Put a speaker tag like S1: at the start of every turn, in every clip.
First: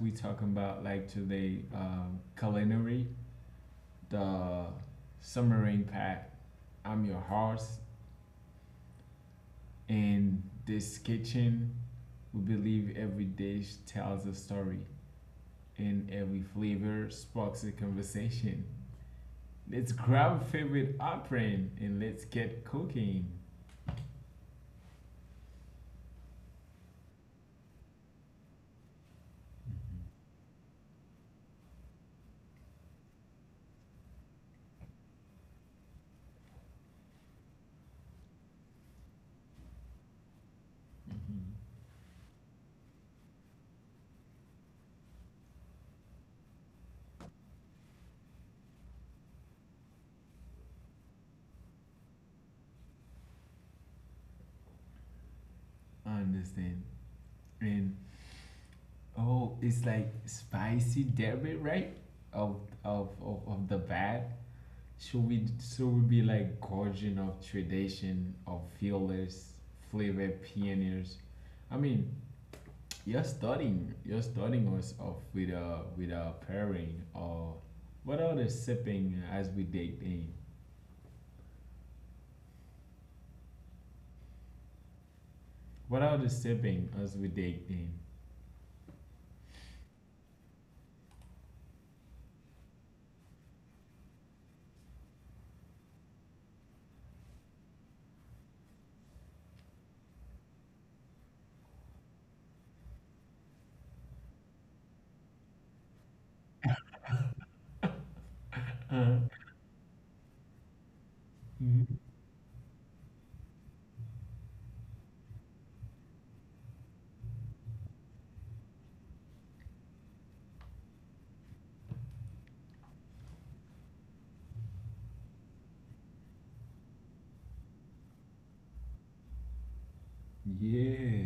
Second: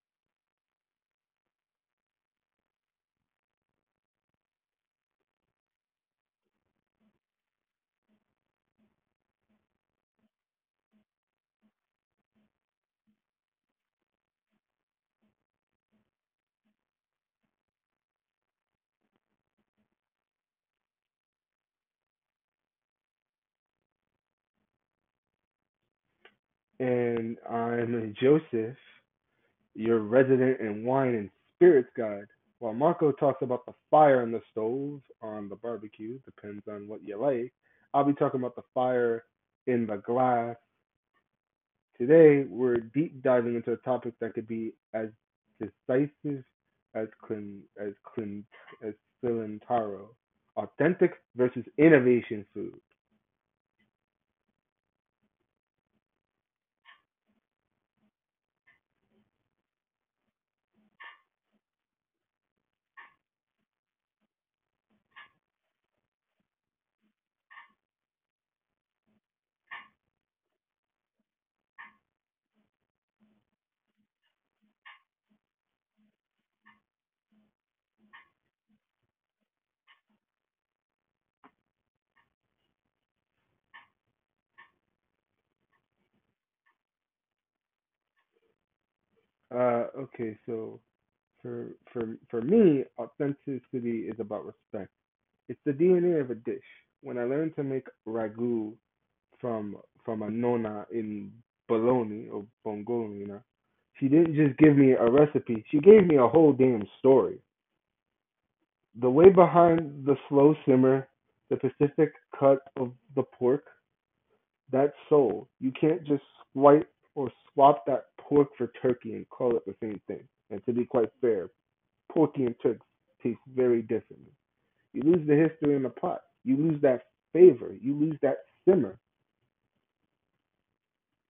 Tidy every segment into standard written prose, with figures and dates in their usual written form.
S1: we talking about like today culinary, the summer impact. I'm your host, and this kitchen we believe every dish tells a story, and every flavor sparks a conversation. Let's grab favorite apron and let's get cooking.
S2: And I'm Joseph, your resident and wine and spirits guide. While Marco talks about the fire in the stove on the barbecue, depends on what you like, I'll be talking about the fire in the glass.
S1: Mhm. Mhm.
S2: Today, we're deep diving into a topic that could be as decisive as Clint as Clint as Cilantaro. Authentic versus innovation food.
S1: I understand. And oh, it's like spicy derby, right? Of the bad. Should we be like guardian of tradition of feelers, flavor pioneers? I mean, you're starting us off with a pairing or what are the sipping as we dig in? What are the sipping as we dig in?
S2: Okay, so for for me, authenticity is about respect. It's the DNA of a dish. When I learned to make ragu from from a nonna in Bologna or Bongolina, she didn't just give me a recipe. She gave me a whole damn story. The way behind the slow simmer, the
S1: Mhm.
S2: Pacific cut of the pork, that's soul. You can't just swipe or swap that pork for turkey and call it the same thing. And to be quite fair, Porky and Turk taste very differently. You lose the history in the pot. You lose that flavor. You lose that simmer.
S1: Yeah.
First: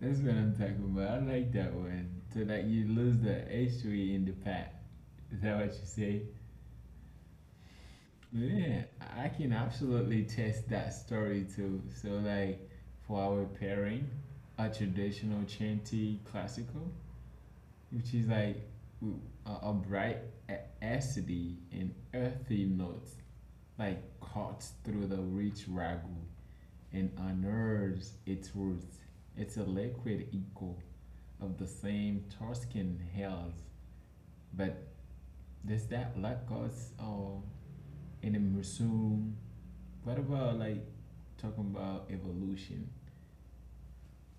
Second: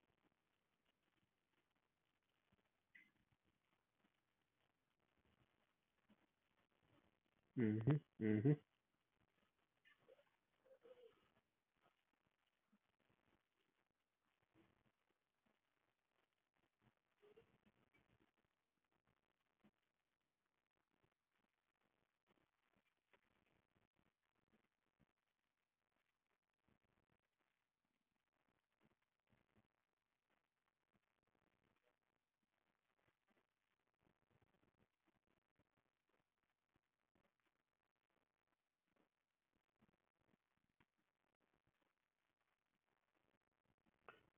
S1: That's what I'm talking about. I like that one. So like you lose the history in the past. Is that what you say?
S2: Mhm, mhm.
S1: Yeah, I can absolutely test that story too. So like for our pairing, a traditional chanty classical, which is like w- a bright acidity and earthy notes, like cuts through the rich ragu and unearths its roots. It's a liquid echo of the same Tuscan hills, but does that luck us all in the museum. What about like talking about evolution?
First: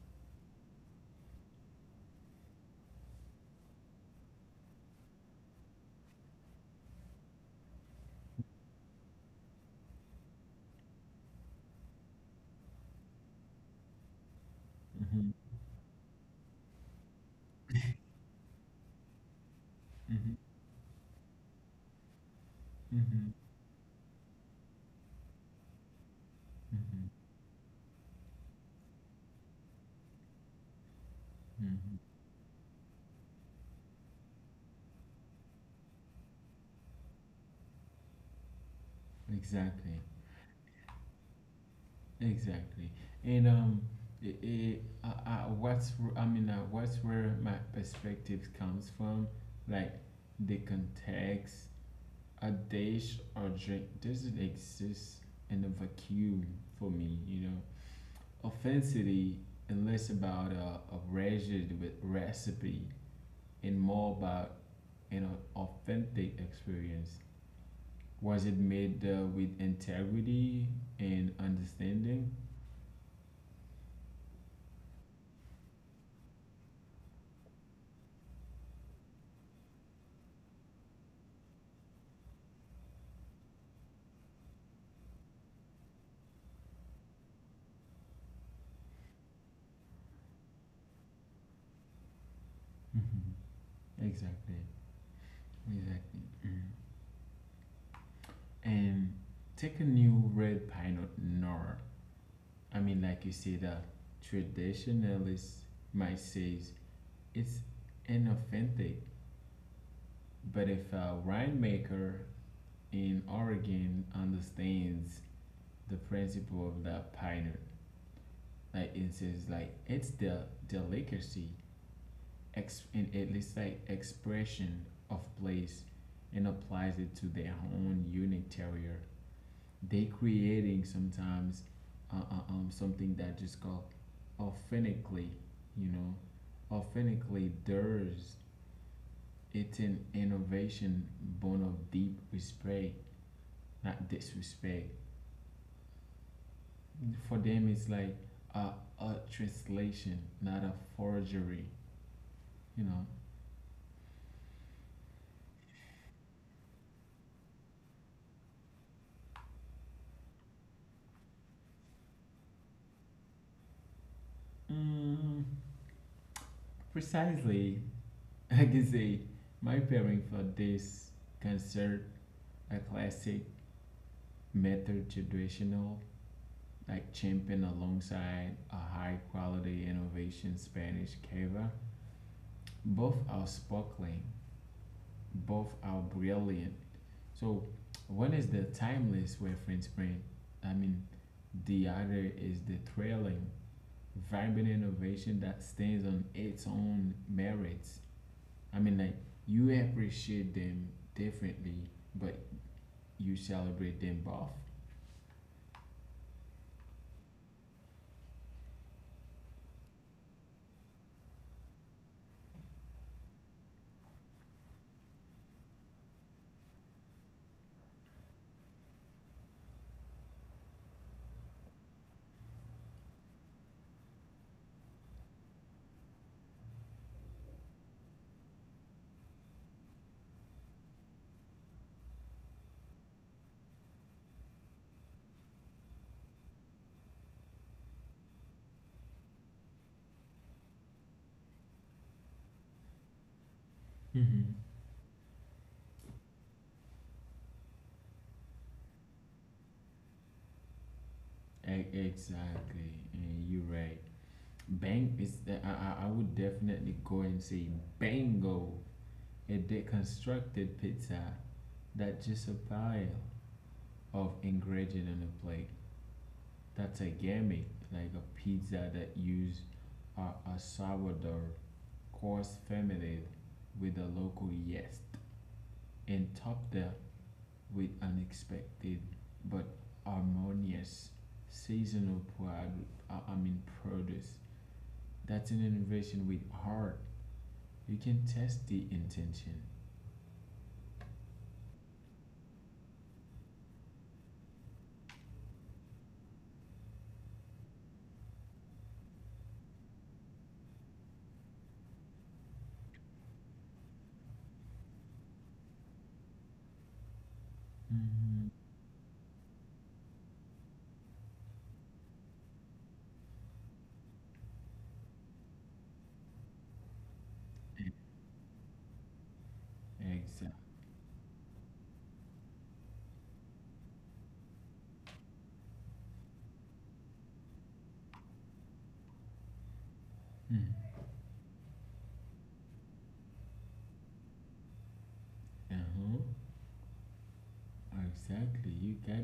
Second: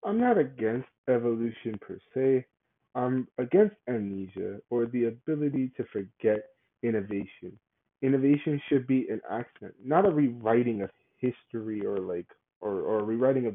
S2: I'm not against evolution per se. I'm against amnesia or the ability to forget innovation. Innovation should be an accent, not a rewriting of history or rewriting
S1: Mm-hmm. Mm-hmm. Mm-hmm. Mm-hmm. Mm-hmm. Exactly. Exactly. And it, it what's wh- I mean, what's where my perspective comes from, like the context. A dish or drink doesn't exist in a vacuum for me, you know. Authenticity is less about a rigid with recipe and more about an authentic experience. Was it made with integrity and understanding? Mm-hmm. Exactly, exactly. Mm. And take a new red pinot noir. I mean, like you say, the traditionalist might say it's inauthentic, but if a winemaker in Oregon understands the principle of the pioneer. Like it says, like it's the delicacy, and at least like expression of place, and applies it to their own unique terrier. They creating sometimes, something that just called authentically, you know, authentically theirs. It's an innovation born of deep respect, not disrespect for them it's like a, a translation, not a forgery, you know. Mm, precisely, I can say my pairing for this concert, a classic method traditional, like champion alongside a high quality innovation Spanish cava. Both are sparkling, both are brilliant. So one is the timeless reference print, I mean, the other is the thrilling vibrant innovation that stands on its own merits. I mean, like you appreciate them differently, but you celebrate them both. Mm-hmm. Exactly, and you're right. I would definitely go and say bango, a deconstructed pizza that's just a pile of ingredients on a plate. That's a gimmick, like a pizza that use a, a sourdough coarse fermented with a local yeast and topped with unexpected but harmonious seasonal produce. That's an innovation with heart. You can test the intent. Mm-hmm. Exactly. Mm-hmm. Uh-huh. Exactly. You got